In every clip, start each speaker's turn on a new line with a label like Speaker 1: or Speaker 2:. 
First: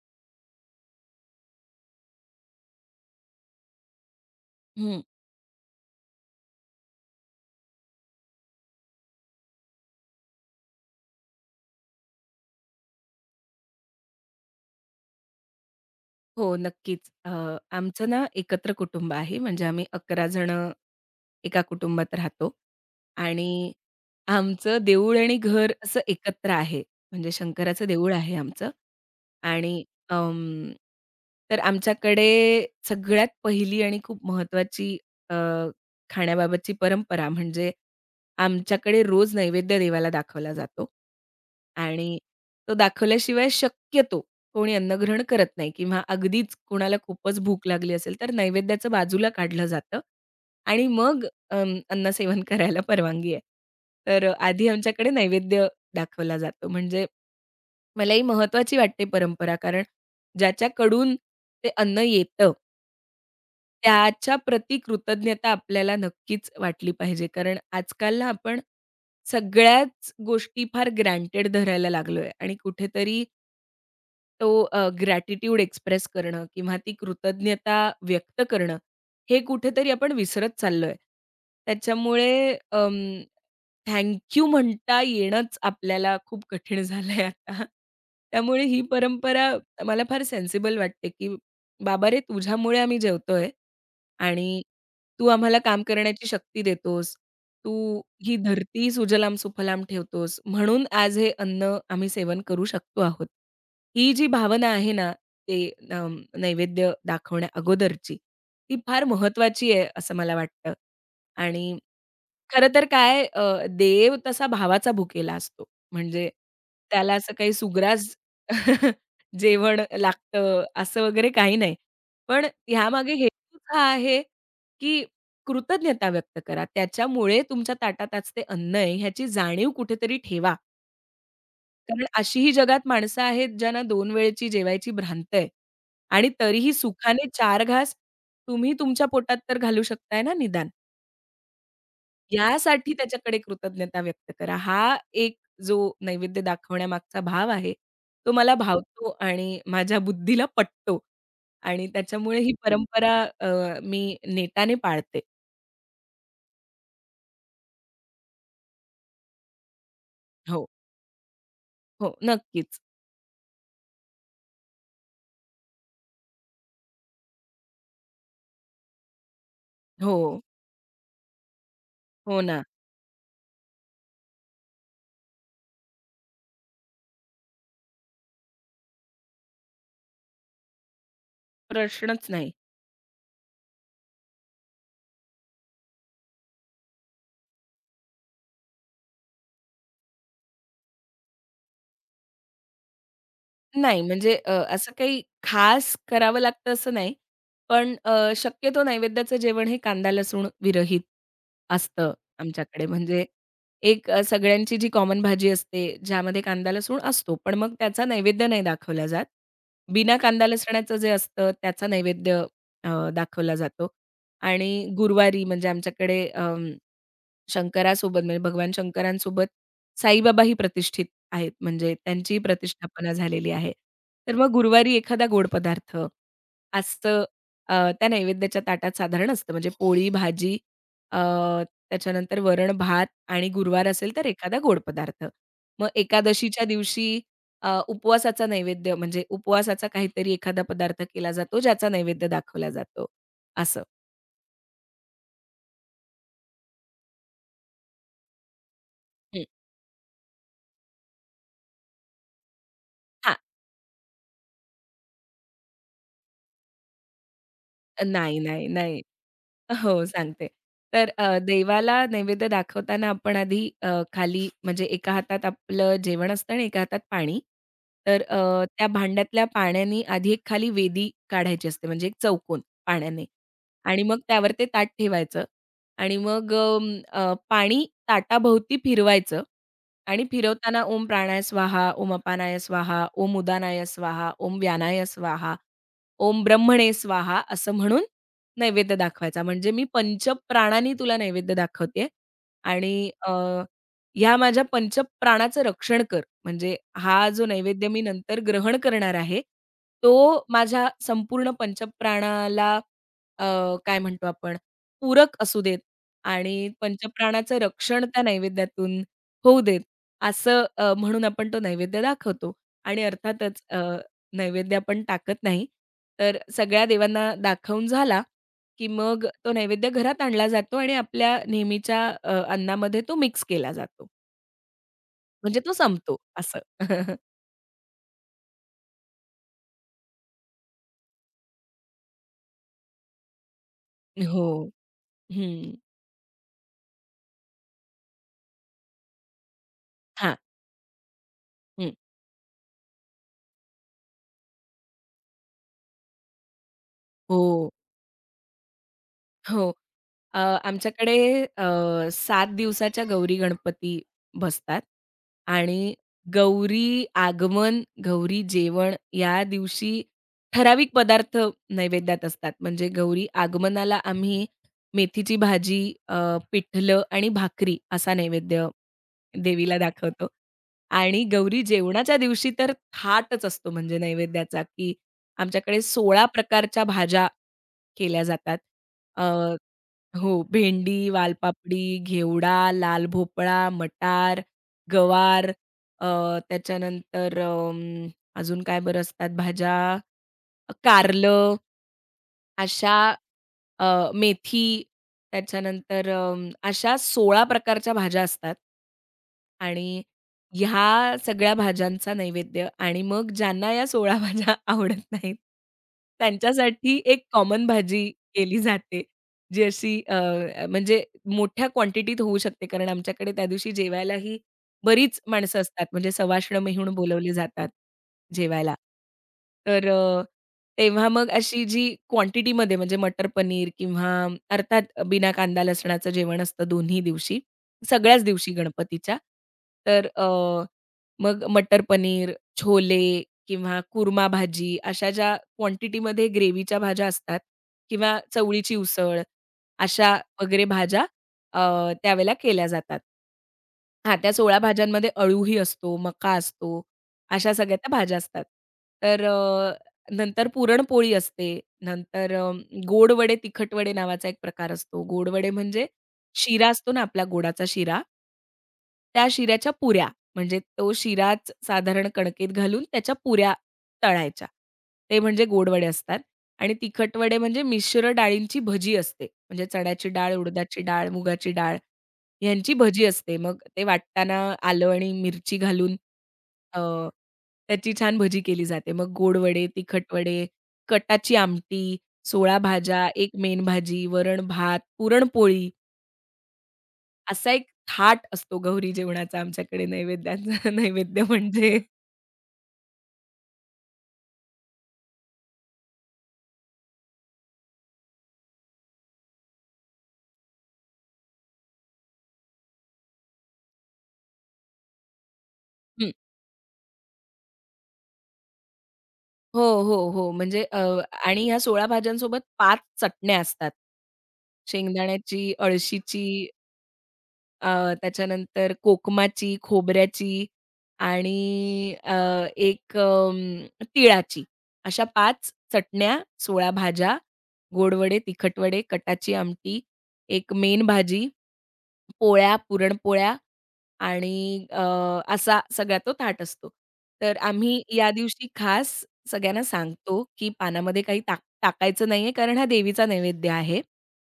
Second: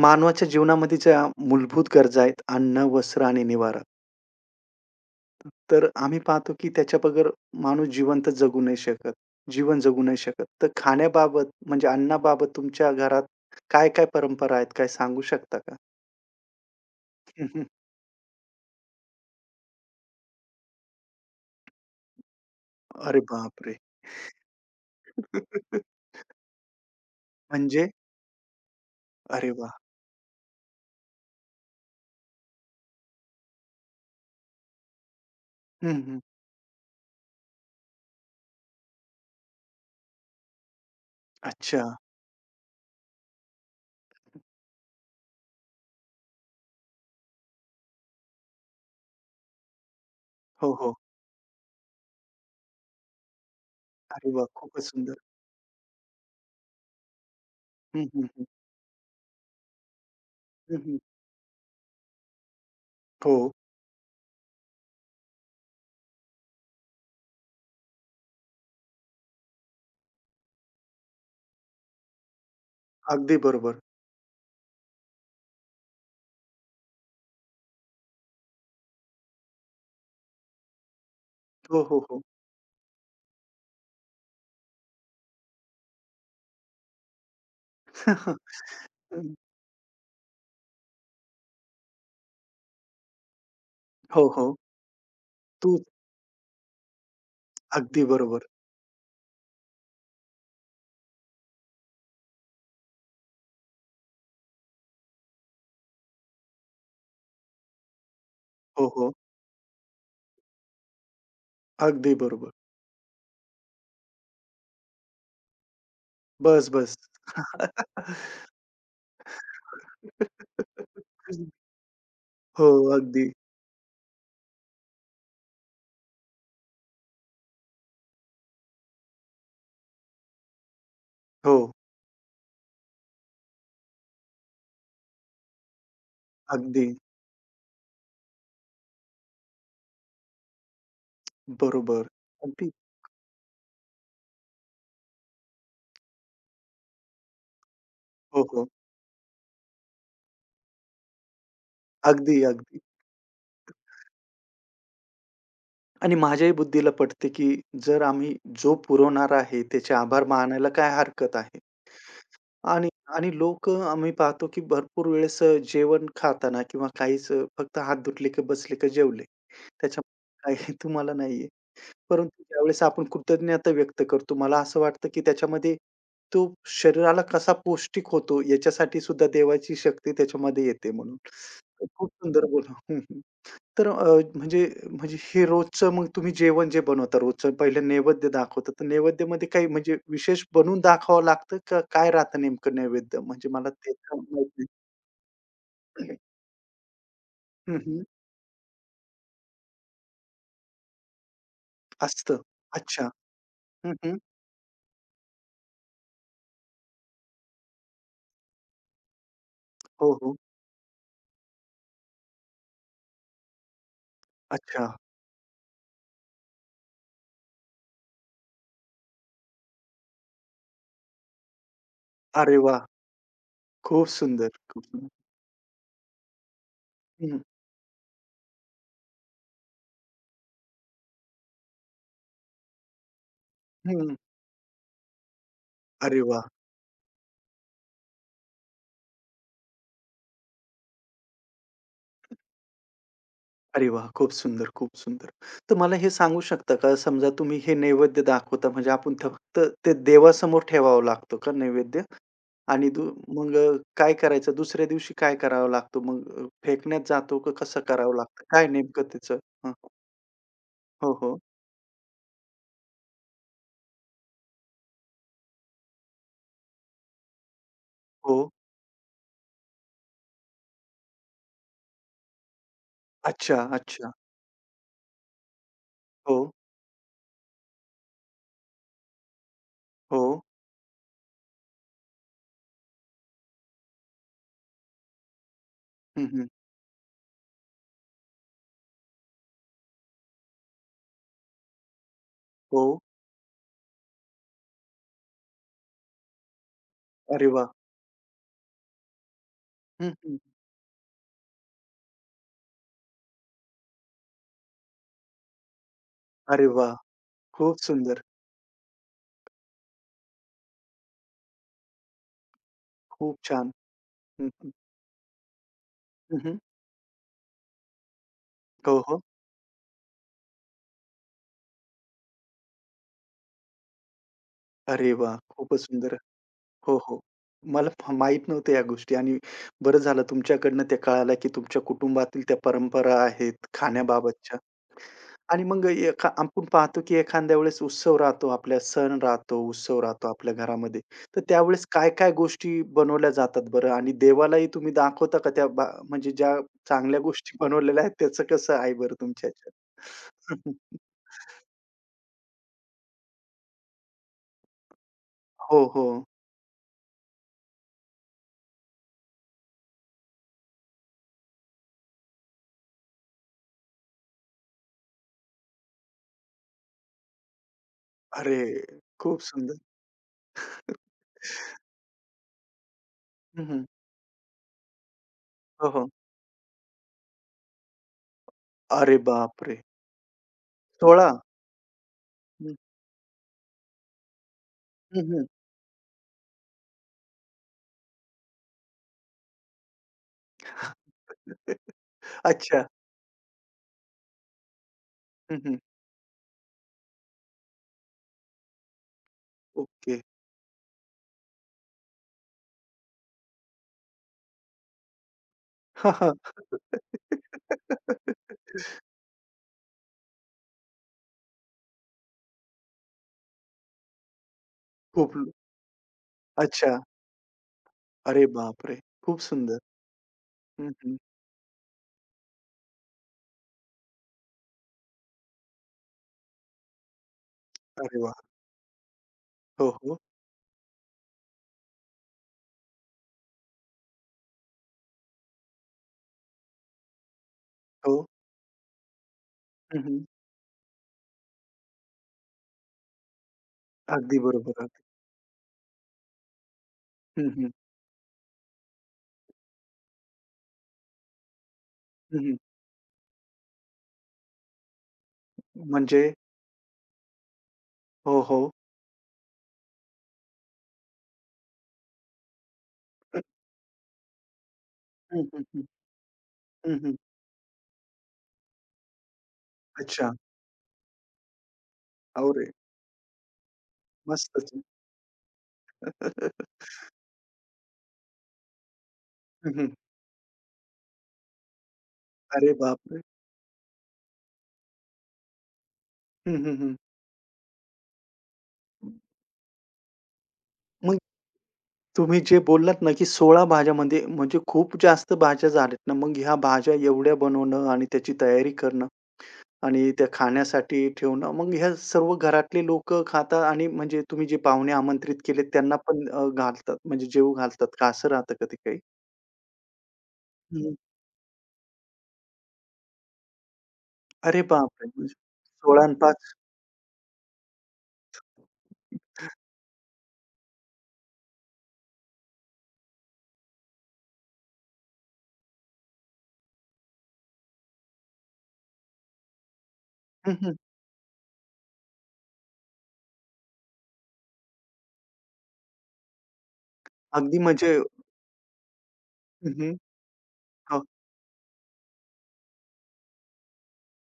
Speaker 1: मानवाच्या जीवनामध्ये ज्या मूलभूत गरजा आहेत, अन्न, वस्त्र आणि निवारा.
Speaker 2: हं.
Speaker 1: तर आम्ही पाहतो, की त्याच्या बगैर माणूस जिवंत जगू नाही शकत. जीवन जगू नाही शकत. तर खाण्याबाबत म्हणजे अन्नाबाबत तुमच्या घरात काय-काय परंपरा आहेत? काय सांगू शकता का?
Speaker 2: हो, नक्कीच.
Speaker 1: हम्म.
Speaker 2: आमचं ना एकत्र कुटुंब आहे म्हणजे आम्ही 11 जण एका कुटुंबात राहतो
Speaker 1: अरे
Speaker 2: आणि
Speaker 1: बापरे!
Speaker 2: आमचं देऊळ आणि घर असं एकत्र आहे. म्हणजे
Speaker 1: म्हणजे
Speaker 2: शंकराचं देऊळ आहे आमचं
Speaker 1: अरे वाह!
Speaker 2: आणि अं, तर आमच्याकडे सगळ्यात पहिली आणि खूप महत्वाची अ,
Speaker 1: हं, हं.
Speaker 2: खाण्याबाबतची परंपरा म्हणजे आमच्याकडे रोज नैवेद्य देवाला दाखवला जातो
Speaker 1: अच्छा.
Speaker 2: आणि तो दाखवल्याशिवाय शक्यतो कोणी अन्नग्रहण करत नाही किंवा अगदीच कोणाला खूपच भूक लागली असेल, तर नैवेद्याचं बाजूला काढलं जातं
Speaker 1: हो,
Speaker 2: आणि
Speaker 1: हो.
Speaker 2: मग अन्नसेवन करायला परवानगी आहे. तर
Speaker 1: अरे वाह!
Speaker 2: आधी
Speaker 1: खूपच
Speaker 2: आमच्याकडे
Speaker 1: सुंदर.
Speaker 2: नैवेद्य दाखवला जातो. म्हणजे
Speaker 1: हं,
Speaker 2: मला ही
Speaker 1: हं, हं.
Speaker 2: महत्वाची वाटते परंपरा, कारण
Speaker 1: हं, हं.
Speaker 2: ज्याच्याकडून ते अन्न येतं,
Speaker 1: हो.
Speaker 2: त्याच्या प्रती कृतज्ञता आपल्याला नक्कीच वाटली पाहिजे. कारण आजकाल ना आपण सगळ्याच गोष्टी फार ग्रँटेड धरायला लागलोय आणि कुठेतरी
Speaker 1: अगदी बरोबर.
Speaker 2: तो ग्रॅटिट्यूड एक्सप्रेस करणं किंवा ती कृतज्ञता व्यक्त करणं, हे कुठेतरी आपण विसरत चाललोय.
Speaker 1: हो, हो, हो.
Speaker 2: त्याच्यामुळे थँक यू म्हणता येणंच आपल्याला खूप कठीण झालंय आता. त्यामुळे ही परंपरा मला फार सेन्सिबल वाटते, की बाबा रे, तुझ्यामुळे आम्ही जेवतोय
Speaker 1: हो, हो.
Speaker 2: आणि तू आम्हाला
Speaker 1: तूप.
Speaker 2: काम करण्याची शक्ती देतोस. तू
Speaker 1: अगदी
Speaker 2: ही
Speaker 1: बरोबर.
Speaker 2: धरती सुजलाम सुफलाम ठेवतोस, म्हणून आज हे अन्न आम्ही सेवन करू शकतो आहोत. ही जी भावना आहे ना, ते नैवेद्य दाखवण्या अगोदरची, ती
Speaker 1: हो,
Speaker 2: फार
Speaker 1: हो.
Speaker 2: महत्त्वाची आहे असं मला वाटतं आणि
Speaker 1: अगदी बरोबर.
Speaker 2: खरं तर काय देव तसा भावाचा भुकेला असतो. म्हणजे
Speaker 1: बस, बस.
Speaker 2: त्याला असं काही सुग्रास जेवण लागतं असं वगैरे काही नाही. पण
Speaker 1: हो,
Speaker 2: ह्यामागे
Speaker 1: अगदी.
Speaker 2: हेतूच हा आहे, की कृतज्ञता व्यक्त करा. त्याच्यामुळे तुमच्या ताटात आज ते अन्न आहे ह्याची जाणीव कुठेतरी ठेवा.
Speaker 1: हो,
Speaker 2: कारण अशीही जगात माणसं आहेत ज्यांना 2 वेळेची जेवायची भ्रांत आहे आणि तरीही
Speaker 1: अगदी.
Speaker 2: सुखाने 4 घास तुम्ही तुमच्या पोटात तर घालू शकताय ना निदान.
Speaker 1: बरोबर. अगदी.
Speaker 2: यासाठी त्याच्याकडे कृतज्ञता व्यक्त करा. हा एक जो नैवेद्य दाखवण्यामागचा भाव आहे, तो
Speaker 1: हो,
Speaker 2: मला
Speaker 1: हो.
Speaker 2: भावतो आणि माझ्या बुद्धीला पटतो आणि
Speaker 1: अगदी,
Speaker 2: त्याच्यामुळे ही
Speaker 1: अगदी.
Speaker 2: परंपरा अ, मी नेटाने पाळते.
Speaker 1: आणि माझ्याही बुद्धीला पटते, की जर आम्ही जो पुरवणारा आहे, त्याचे आभार मानायला
Speaker 2: हो,
Speaker 1: काय हरकत आहे?
Speaker 2: हो, नक्कीच.
Speaker 1: आणि आणि लोकं आम्ही पाहतो, की भरपूर वेळेस जेवण खाताना किंवा काहीच फक्त हात धुतले, की बसले, की जेवले.
Speaker 2: हो,
Speaker 1: त्याच्यामुळे काही तुम्हाला नाही
Speaker 2: हो
Speaker 1: परंतु
Speaker 2: ना.
Speaker 1: ज्यावेळेस आपण कृतज्ञता व्यक्त करतो, मला असं वाटतं, की त्याच्यामध्ये तो शरीराला कसा पौष्टिक होतो याच्यासाठी सुद्धा देवाची शक्ती त्याच्यामध्ये येते म्हणून. खूप
Speaker 2: प्रश्नच
Speaker 1: सुंदर
Speaker 2: नाही.
Speaker 1: बोलला. हं, हं. तर म्हणजे म्हणजे हे रोजचं मग तुम्ही जेवण जे बनवता रोजचं पहिलं नैवेद्य दाखवता, तर नैवेद्यामध्ये काही म्हणजे विशेष बनवून दाखवावं लागतं का काय राहतं नेमकं नैवेद्य? म्हणजे मला ते
Speaker 2: नाही,
Speaker 1: पण
Speaker 2: म्हणजे
Speaker 1: माहीत
Speaker 2: असं काही खास
Speaker 1: नाही.
Speaker 2: करावं लागतं असं नाही.
Speaker 1: हं,
Speaker 2: पण
Speaker 1: हं.
Speaker 2: शक्यतो नैवेद्याचं जेवण हे कांदा लसूण विरहित असतं
Speaker 1: असतं.
Speaker 2: आमच्याकडे.
Speaker 1: अच्छा.
Speaker 2: म्हणजे
Speaker 1: हं,
Speaker 2: एक
Speaker 1: हं.
Speaker 2: सगळ्यांची जी कॉमन भाजी असते, ज्यामध्ये कांदा लसूण असतो, पण मग त्याचा नैवेद्य नाही दाखवला जात.
Speaker 1: हो,
Speaker 2: बिना
Speaker 1: हो.
Speaker 2: कांदा लसणाचं जे असतं, त्याचा नैवेद्य दाखवला जातो आणि
Speaker 1: अच्छा.
Speaker 2: गुरुवारी म्हणजे आमच्याकडे शंकरासोबत म्हणजे भगवान शंकरांसोबत साईबाबा ही प्रतिष्ठित आहेत, म्हणजे त्यांचीही
Speaker 1: अरे वाह!
Speaker 2: प्रतिष्ठापना झालेली आहे.
Speaker 1: खूप
Speaker 2: तर
Speaker 1: सुंदर,
Speaker 2: मग
Speaker 1: खूप
Speaker 2: गुरुवारी
Speaker 1: सुंदर.
Speaker 2: एखादा गोड पदार्थ असतं
Speaker 1: हं,
Speaker 2: अ, त्या नैवेद्याच्या ताटात साधारण असतं म्हणजे पोळी, भाजी अ, त्याच्यानंतर वरण-भात आणि गुरुवार
Speaker 1: हं.
Speaker 2: असेल तर एखादा गोड पदार्थ. मग
Speaker 1: अरे वाह!
Speaker 2: एकादशीच्या दिवशी उपवासाचा नैवेद्य म्हणजे उपवासाचा काहीतरी एखादा पदार्थ केला जातो, ज्याचा नैवेद्य दाखवला जातो असं.
Speaker 1: अरे वाह! खूप सुंदर, खूप सुंदर. तर मला हे सांगू शकता का, समजा तुम्ही हे नैवेद्य दाखवता, म्हणजे आपण थ
Speaker 2: हं.
Speaker 1: फक्त ते देवासमोर ठेवावं लागतो का नैवेद्य? आणि दु
Speaker 2: हां.
Speaker 1: मग काय करायचं? दुसऱ्या दिवशी काय करावा लागतो? मग फेकण्यात जातो का कसं करावं
Speaker 2: नाही,
Speaker 1: लागतं? काय
Speaker 2: नाही, नाही.
Speaker 1: नेमकं त्याचं? हं.
Speaker 2: हो, सांगते. तर
Speaker 1: हो, हो.
Speaker 2: देवाला नैवेद्य दाखवताना आपण आधी खाली म्हणजे एका हातात आपलं जेवण असतं आणि एका हातात पाणी. तर
Speaker 1: हो.
Speaker 2: त्या भांड्यातल्या पाण्यानी आधी एक खाली वेदी काढायची असते म्हणजे एक चौकोन पाण्याने
Speaker 1: अच्छा,
Speaker 2: आणि
Speaker 1: अच्छा.
Speaker 2: मग त्यावर ते ताट ठेवायचं आणि
Speaker 1: हो,
Speaker 2: मग अ, अ, पाणी ताटाभोवती फिरवायचं.
Speaker 1: हो.
Speaker 2: आणि फिरवताना ओम प्राणाय स्वाहा, ओम अपानाय स्वाहा, ओम उदानाय स्वाहा, ओम व्यानाय स्वाहा,
Speaker 1: हं,
Speaker 2: ओम
Speaker 1: हं.
Speaker 2: ब्रह्मणे स्वाहा असं म्हणून नैवेद्य दाखवायचा. म्हणजे मी पंचप्राणांनी तुला नैवेद्य दाखवतेय
Speaker 1: हो.
Speaker 2: आणि अ, ह्या माझ्या पंचप्राणाचं रक्षण कर. म्हणजे हा
Speaker 1: अरे
Speaker 2: जो
Speaker 1: वाह!
Speaker 2: नैवेद्य मी नंतर ग्रहण करणार आहे,
Speaker 1: हं, हं.
Speaker 2: तो माझ्या संपूर्ण पंचप्राणाला अ, काय म्हणतो आपण पूरक असू देत
Speaker 1: अरे
Speaker 2: आणि
Speaker 1: वाह!
Speaker 2: पंचप्राणाचं
Speaker 1: खूप
Speaker 2: रक्षण
Speaker 1: सुंदर.
Speaker 2: त्या नैवेद्यातून होऊ देत. असं म्हणून आपण तो नैवेद्य दाखवतो आणि
Speaker 1: खूप
Speaker 2: अर्थातच
Speaker 1: छान. हं, हं.
Speaker 2: नैवेद्य आपण टाकत नाही. तर
Speaker 1: हं, हं.
Speaker 2: सगळ्या देवांना दाखवून झाला, की
Speaker 1: हो, हो.
Speaker 2: मग तो नैवेद्य घरात आणला जातो आणि आपल्या नेहमीच्या अन्नामध्ये तो मिक्स केला जातो.
Speaker 1: अरे वाह!
Speaker 2: म्हणजे तो
Speaker 1: खूपच सुंदर.
Speaker 2: संपतो असं.
Speaker 1: हो, हो. मला फ माहीत नव्हत्या या गोष्टी आणि बरं झालं तुमच्याकडनं ते कळालं, की तुमच्या कुटुंबातील त्या परंपरा आहेत
Speaker 2: हो.
Speaker 1: खाण्याबाबतच्या आणि
Speaker 2: हं.
Speaker 1: मग एखा आपण पाहतो, की एखाद्या वेळेस उत्सव राहतो, आपल्या सण राहतो, उत्सव राहतो
Speaker 2: हां.
Speaker 1: आपल्या घरामध्ये. तर त्यावेळेस
Speaker 2: हं.
Speaker 1: काय-काय गोष्टी बनवल्या जातात बरं? आणि देवालाही तुम्ही दाखवता का त्या बा म्हणजे ज्या चांगल्या गोष्टी
Speaker 2: हो.
Speaker 1: बनवलेल्या आहेत त्याचं कसं आहे बरं तुमच्या
Speaker 2: हो. अ,
Speaker 1: ह्याच्यात?
Speaker 2: आमच्याकडे अ, 7 दिवसाच्या गौरी गणपती बसतात
Speaker 1: हो,
Speaker 2: आणि
Speaker 1: हो.
Speaker 2: गौरी आगमन, गौरी जेवण या दिवशी ठराविक पदार्थ नैवेद्यात असतात. म्हणजे गौरी आगमनाला आम्ही मेथीची भाजी, अ, पिठलं आणि भाकरी असा
Speaker 1: अरे!
Speaker 2: नैवेद्य
Speaker 1: खूप सुंदर.
Speaker 2: देवीला दाखवतो. आणि गौरी जेवणाच्या दिवशी तर थाटच असतो
Speaker 1: हं,
Speaker 2: म्हणजे नैवेद्याचा, की आमच्याकडे
Speaker 1: हो, हो.
Speaker 2: 16 प्रकारच्या भाज्या केल्या जातात.
Speaker 1: अरे बापरे!
Speaker 2: हो, भेंडी,
Speaker 1: सोळा?
Speaker 2: वालपापडी, घेवडा,
Speaker 1: हं,
Speaker 2: लाल भोपळा, मटार,
Speaker 1: हं, हं.
Speaker 2: गवार अ, त्याच्यानंतर अजून काय बरं असतात भाज्या, कारलं
Speaker 1: अच्छा.
Speaker 2: अशा मेथी,
Speaker 1: हं, हं.
Speaker 2: त्याच्यानंतर अशा 16 प्रकारच्या भाज्या असतात. आणि
Speaker 1: ओके.
Speaker 2: ह्या सगळ्या भाज्यांचा नैवेद्य आणि मग ज्यांना या 16 भाज्या आवडत नाहीत,
Speaker 1: हां, हां.
Speaker 2: त्यांच्यासाठी एक कॉमन भाजी केली जाते. जी अशी म्हणजे मोठ्या क्वांटिटीत होऊ शकते. कारण आमच्याकडे त्या दिवशी जेवायलाही बरीच
Speaker 1: खूप ल-
Speaker 2: माणसं असतात. म्हणजे सवाष्ण मेहून
Speaker 1: अच्छा.
Speaker 2: बोलवले जातात
Speaker 1: अरे
Speaker 2: जेवायला.
Speaker 1: बापरे! खूप सुंदर.
Speaker 2: तर
Speaker 1: हं,
Speaker 2: तेव्हा
Speaker 1: हं.
Speaker 2: मग अशी जी क्वांटिटीमध्ये म्हणजे मटर पनीर किंवा अर्थात बिना कांदा लसणाचं जेवण असतं दोन्ही दिवशी,
Speaker 1: अरे
Speaker 2: सगळ्याच
Speaker 1: वा,
Speaker 2: दिवशी गणपतीच्या.
Speaker 1: हो,
Speaker 2: तर
Speaker 1: हो.
Speaker 2: मग मटर पनीर, छोले किंवा कुर्मा भाजी अशा ज्या क्वांटिटीमध्ये ग्रेव्हीच्या भाज्या असतात
Speaker 1: हो.
Speaker 2: किंवा चवळीची उसळ
Speaker 1: हं,
Speaker 2: अशा
Speaker 1: हं.
Speaker 2: वगैरे भाज्या त्यावेळेला केल्या जातात. हां, त्या
Speaker 1: अगदी
Speaker 2: 16
Speaker 1: बरोबर. अगदी.
Speaker 2: भाज्यांमध्ये अळूही असतो, मका असतो,
Speaker 1: हं,
Speaker 2: अशा
Speaker 1: हं.
Speaker 2: सगळ्या त्या भाज्या असतात. तर नंतर पुरणपोळी असते. नंतर
Speaker 1: हं, हं.
Speaker 2: गोड वडे, तिखट वडे नावाचा एक प्रकार असतो. गोड वडे म्हणजे
Speaker 1: म्हणजे
Speaker 2: शिरा असतो ना आपला गोडाचा शिरा
Speaker 1: हो, हो.
Speaker 2: त्या शिऱ्याच्या पुऱ्या. म्हणजे तो शिराच साधारण कणकेत घालून त्याच्या पुऱ्या तळायच्या. ते
Speaker 1: हं,
Speaker 2: म्हणजे
Speaker 1: हं,
Speaker 2: गोड
Speaker 1: हं.
Speaker 2: वडे असतात. आणि
Speaker 1: हं, हं.
Speaker 2: तिखट म्हणजे मिश्र डाळींची भजी असते. म्हणजे चण्याची
Speaker 1: अच्छा.
Speaker 2: डाळ, उडदाची डाळ, मुगाची डाळ
Speaker 1: अरे!
Speaker 2: यांची भजी असते. मग ते वाटताना
Speaker 1: मस्तच.
Speaker 2: आलं आणि मिरची घालून अ, त्याची छान भजी केली जाते. मग गोड वडे,
Speaker 1: हं, हं.
Speaker 2: तिखट वडे, कटाची आमटी, 16
Speaker 1: अरे
Speaker 2: भाज्या,
Speaker 1: बापरे!
Speaker 2: एक मेन भाजी, वरण भात, पुरणपोळी
Speaker 1: हं, हं, हं.
Speaker 2: असा एक थाट असतो गौरी जेवणाचा आमच्याकडे नैवेद्याचा
Speaker 1: मग
Speaker 2: नैवेद्य म्हणजे
Speaker 1: तुम्ही जे बोललात ना, की 16 भाज्यामध्ये म्हणजे खूप जास्त भाज्या झाल्यात ना, मग ह्या भाज्या एवढ्या बनवणं आणि त्याची तयारी करणं आणि त्या खाण्यासाठी ठेवणं. मग ह्या सर्व घरातले लोकं खातात आणि म्हणजे तुम्ही जे पाहुणे आमंत्रित केलेत त्यांना
Speaker 2: हं.
Speaker 1: पण घालतात म्हणजे जेवू घालतात का असं राहतं कधी काही?
Speaker 2: हो, हो, हो. म्हणजे
Speaker 1: हं.
Speaker 2: आणि ह्या 16 भाज्यांसोबत 5 चटण्या असतात.
Speaker 1: अरे बापरे! म्हणजे
Speaker 2: शेंगदाण्याची,
Speaker 1: 16 आणि
Speaker 2: अळशीची
Speaker 1: 5
Speaker 2: त्याच्यानंतर कोकमाची, खोबऱ्याची आणि एक तिळाची अशा 5 चटण्या, 16 भाज्या, गोड वडे, कटाची आमटी, एक
Speaker 1: हं, हं.
Speaker 2: मेन भाजी पोळ्या, पुरणपोळ्या आणि अ, असा सगळा तो ताट असतो. तर
Speaker 1: अगदी
Speaker 2: आम्ही
Speaker 1: म्हणजे
Speaker 2: या दिवशी खास सगळ्यांना
Speaker 1: हं, हं.
Speaker 2: सांगतो, की
Speaker 1: हो,
Speaker 2: पानामध्ये काही टाक टाकायचं नाहीये, कारण हा देवीचा नैवेद्य आहे.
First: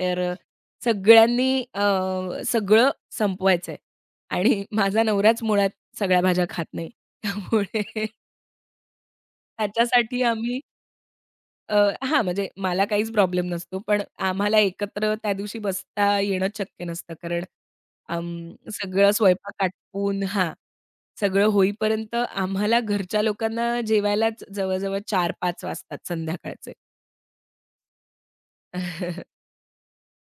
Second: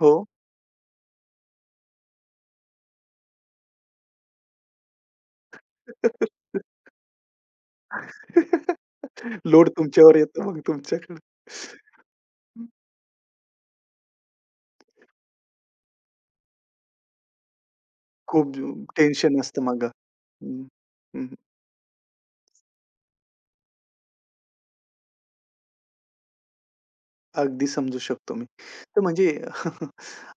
Speaker 1: हो.
Speaker 2: तर सगळ्यांनी सगळं संपवायचंय आणि माझा नवराच मुळात सगळ्या भाज्या खात नाही. त्यामुळे
Speaker 1: लोड तुमच्यावर
Speaker 2: त्याच्यासाठी
Speaker 1: येतो मग
Speaker 2: आम्ही
Speaker 1: तुमच्याकडे.
Speaker 2: अ, हां, म्हणजे मला काहीच प्रॉब्लेम नसतो. पण आम्हाला एकत्र त्या दिवशी बसता येणं शक्य नसतं. कारण
Speaker 1: खूप
Speaker 2: सगळं
Speaker 1: टेन्शन असतं
Speaker 2: स्वयंपाक
Speaker 1: मग.
Speaker 2: आटपून हां,
Speaker 1: हं, हं, हं.
Speaker 2: सगळं होईपर्यंत आम्हाला घरच्या लोकांना जेवायलाच जवळ-जवळ 4-5 वाजतात संध्याकाळचे.
Speaker 1: अगदी समजू शकतो मी. तर म्हणजे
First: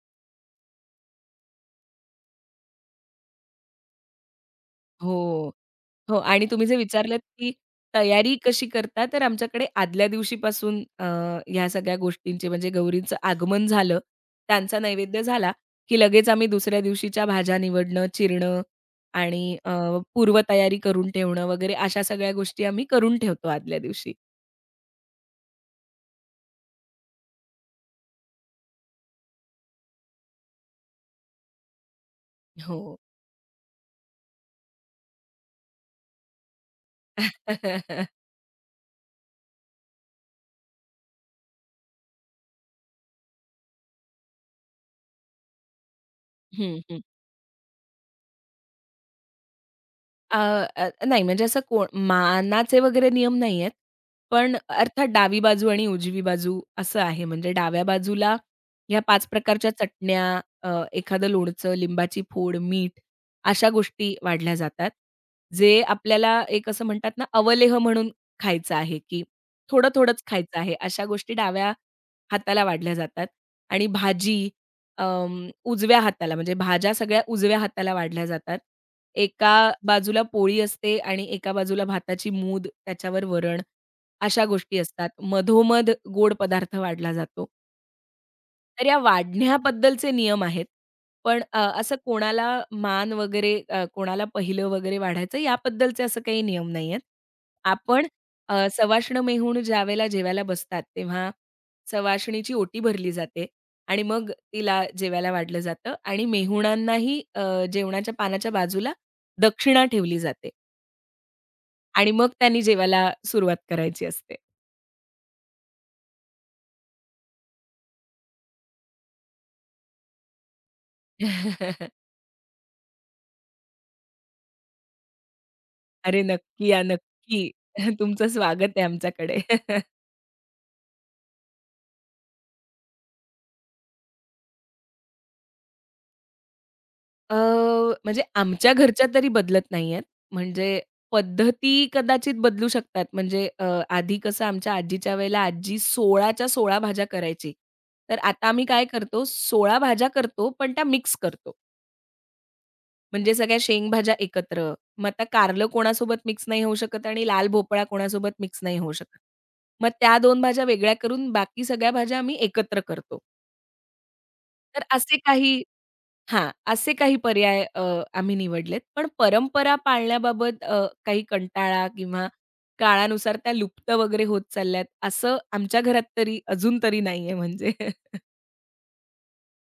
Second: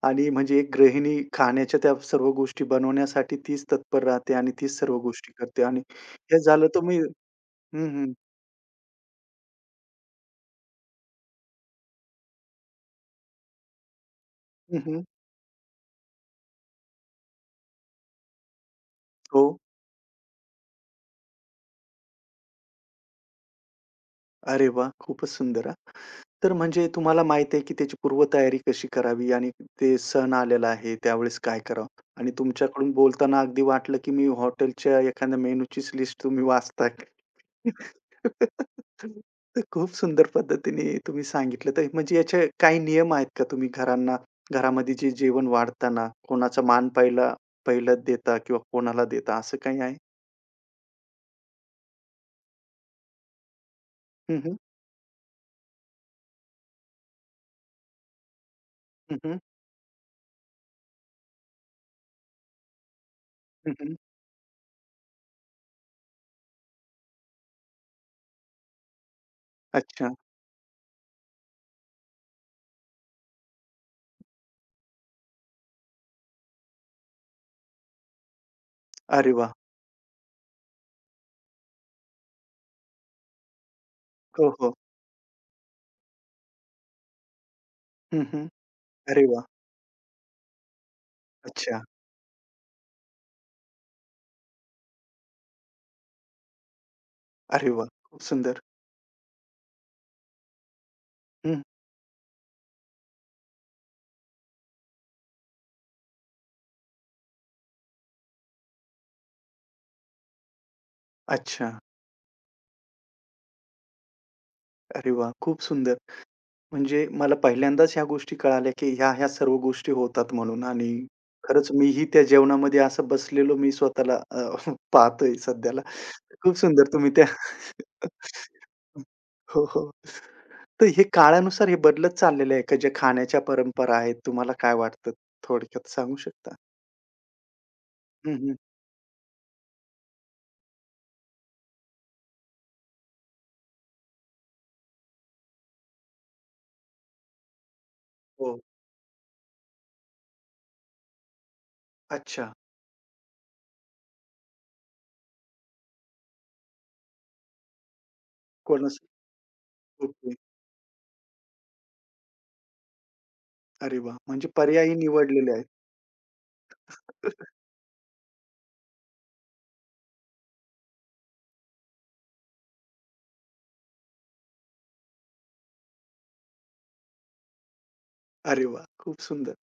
Speaker 1: आणि म्हणजे एक गृहिणी खाण्याच्या त्या सर्व गोष्टी बनवण्यासाठी तीच तत्पर राहते आणि तीच सर्व गोष्टी
Speaker 2: हो.
Speaker 1: करते आणि
Speaker 2: हो
Speaker 1: हे
Speaker 2: आणि
Speaker 1: झालं
Speaker 2: तुम्ही जे
Speaker 1: तर मी
Speaker 2: विचारलत, की
Speaker 1: हं, हं.
Speaker 2: तयारी कशी करता? तर आमच्याकडे आदल्या दिवशीपासून ह्या सगळ्या गोष्टींची म्हणजे गौरींचं आगमन झालं, त्यांचा
Speaker 1: हं, हं.
Speaker 2: नैवेद्य झाला, की लगेच आम्ही दुसऱ्या दिवशीच्या भाज्या निवडणं, चिरणं
Speaker 1: हो.
Speaker 2: आणि पूर्वतयारी करून ठेवणं वगैरे अशा सगळ्या गोष्टी आम्ही करून ठेवतो आदल्या दिवशी.
Speaker 1: अरे वा खूपच सुंदर हां. तर म्हणजे तुम्हाला माहिती आहे, की त्याची पूर्वतयारी कशी करावी आणि ते सण आलेला आहे, त्यावेळेस काय करावं? आणि
Speaker 2: हो.
Speaker 1: तुमच्याकडून बोलताना अगदी वाटलं, की मी हॉटेलच्या एखाद्या मेनूचीच लिस्ट तुम्ही वाचताय. तर खूप सुंदर पद्धतीने तुम्ही सांगितलं. तर म्हणजे याचे काही नियम आहेत का तुम्ही घरांना घरामध्ये जे जेवण वाढताना कोणाचा
Speaker 2: हं,
Speaker 1: मान
Speaker 2: हं,
Speaker 1: पहिला पहिला देता किंवा कोणाला देता असं काही आहे?
Speaker 2: अ, अ, नाही म्हणजे असं कोण मानाचे वगैरे नियम नाहीयेत.
Speaker 1: हं, हं.
Speaker 2: पण अर्थात डावी बाजू आणि उजवी बाजू असं आहे. म्हणजे डाव्या बाजूला ह्या
Speaker 1: हं,
Speaker 2: पाच
Speaker 1: हं.
Speaker 2: प्रकारच्या चटण्या, एखादं लोणचं, लिंबाची फोड, मीठ अशा गोष्टी वाढल्या जातात. जे आपल्याला एक असं म्हणतात ना, अवलेह म्हणून खायचं आहे, की
Speaker 1: अच्छा.
Speaker 2: थोडं-थोडंच खायचं आहे. अशा गोष्टी डाव्या हाताला वाढल्या जातात आणि भाजी उजव्या हाताला म्हणजे भाज्या सगळ्या उजव्या हाताला वाढल्या जातात.
Speaker 1: अरे वाह!
Speaker 2: एका बाजूला पोळी असते आणि एका बाजूला भाताची मूद, त्याच्यावर वरण, अशा
Speaker 1: हो, हो.
Speaker 2: गोष्टी असतात. मधोमध गोड पदार्थ वाढला जातो.
Speaker 1: हं, हं.
Speaker 2: तर या
Speaker 1: अरे वाह!
Speaker 2: वाढण्याबद्दलचे नियम आहेत. पण
Speaker 1: अच्छा.
Speaker 2: असं कोणाला मान वगैरे कोणाला पहिलं वगैरे वाढायचं याबद्दलचे असं काही नियम नाहीयेत.
Speaker 1: अरे वाह!
Speaker 2: आपण
Speaker 1: खूप सुंदर.
Speaker 2: सवाष्ण मेहूण ज्यावेळेला जेवायला बसतात, तेव्हा
Speaker 1: हं.
Speaker 2: सवाष्णीची ओटी भरली जाते आणि मग तिला जेवायला वाढलं जातं आणि मेहुणांनाही जेवणाच्या पानाच्या बाजूला दक्षिणा ठेवली जाते
Speaker 1: अच्छा.
Speaker 2: आणि मग त्यांनी जेवायला सुरुवात करायची असते.
Speaker 1: अरे वाह! खूप सुंदर. म्हणजे मला पहिल्यांदाच ह्या गोष्टी कळाल्या, की ह्या-ह्या सर्व गोष्टी होतात म्हणून आणि खरंच मीही त्या जेवणामध्ये असं बसलेलो मी स्वतःला पाहतोय सध्याला.
Speaker 2: अरे,
Speaker 1: खूप
Speaker 2: नक्की या,
Speaker 1: सुंदर तुम्ही त्या
Speaker 2: नक्की. तुमचं स्वागत आहे आमच्याकडे.
Speaker 1: हो, हो. तर हे काळानुसार हे बदलत चाललेलं आहे का ज्या खाण्याच्या परंपरा आहेत? तुम्हाला काय वाटतं? थोडक्यात सांगू शकता?
Speaker 2: अ, म्हणजे
Speaker 1: हं, हं.
Speaker 2: आमच्या घरच्या तरी बदलत नाहीयेत. म्हणजे पद्धती कदाचित बदलू शकतात. म्हणजे आधी कसं आमच्या आजीच्या वेळेला आजी 16च्या 16 भाज्या करायची. तर आता
Speaker 1: हो.
Speaker 2: आम्ही काय करतो 16 भाज्या करतो, पण त्या मिक्स करतो.
Speaker 1: अच्छा.
Speaker 2: म्हणजे सगळ्या शेंगभाज्या एकत्र. मग आता कारलं कोणासोबत मिक्स नाही होऊ शकत आणि लाल भोपळा कोणासोबत मिक्स नाही होऊ
Speaker 1: कोणास
Speaker 2: शकत. मग त्या
Speaker 1: ओके.
Speaker 2: 2 भाज्या वेगळ्या करून बाकी सगळ्या भाज्या आम्ही एकत्र करतो.
Speaker 1: अरे वाह! म्हणजे
Speaker 2: तर
Speaker 1: पर्यायी
Speaker 2: असे
Speaker 1: निवडलेले
Speaker 2: काही
Speaker 1: आहेत.
Speaker 2: हां, असे काही पर्याय आम्ही निवडलेत. पण परंपरा पाळण्याबाबत काही कंटाळा किंवा काळानुसार त्या लुप्त वगैरे होत चालल्यात, असं आमच्या घरात तरी अजून तरी नाहीये म्हणजे.
Speaker 1: अरे वाह! खूप सुंदर.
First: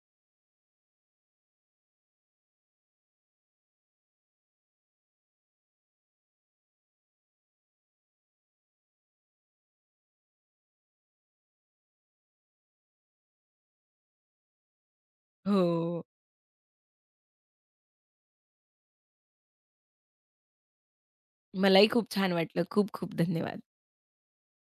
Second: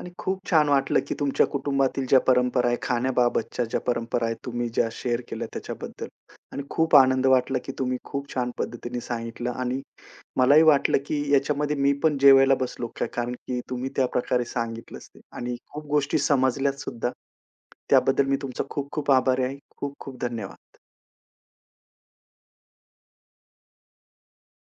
Speaker 1: आणि खूप छान वाटलं, की तुमच्या कुटुंबातील ज्या परंपरा आहे, खाण्याबाबतच्या ज्या परंपरा आहेत, तुम्ही ज्या शेअर केल्या त्याच्याबद्दल. आणि खूप आनंद वाटला, की तुम्ही खूप छान पद्धतीने सांगितलं आणि मलाही वाटलं, की याच्यामध्ये मी पण जेवायला बसलो का? कारण की तुम्ही त्या प्रकारे सांगितलंच ते आणि खूप
Speaker 2: हो.
Speaker 1: गोष्टी समजल्यात सुद्धा. त्याबद्दल मी तुमचा खूप खूप आभारी आहे. खूप खूप धन्यवाद.
Speaker 2: मलाही खूप छान वाटलं. खूप खूप धन्यवाद.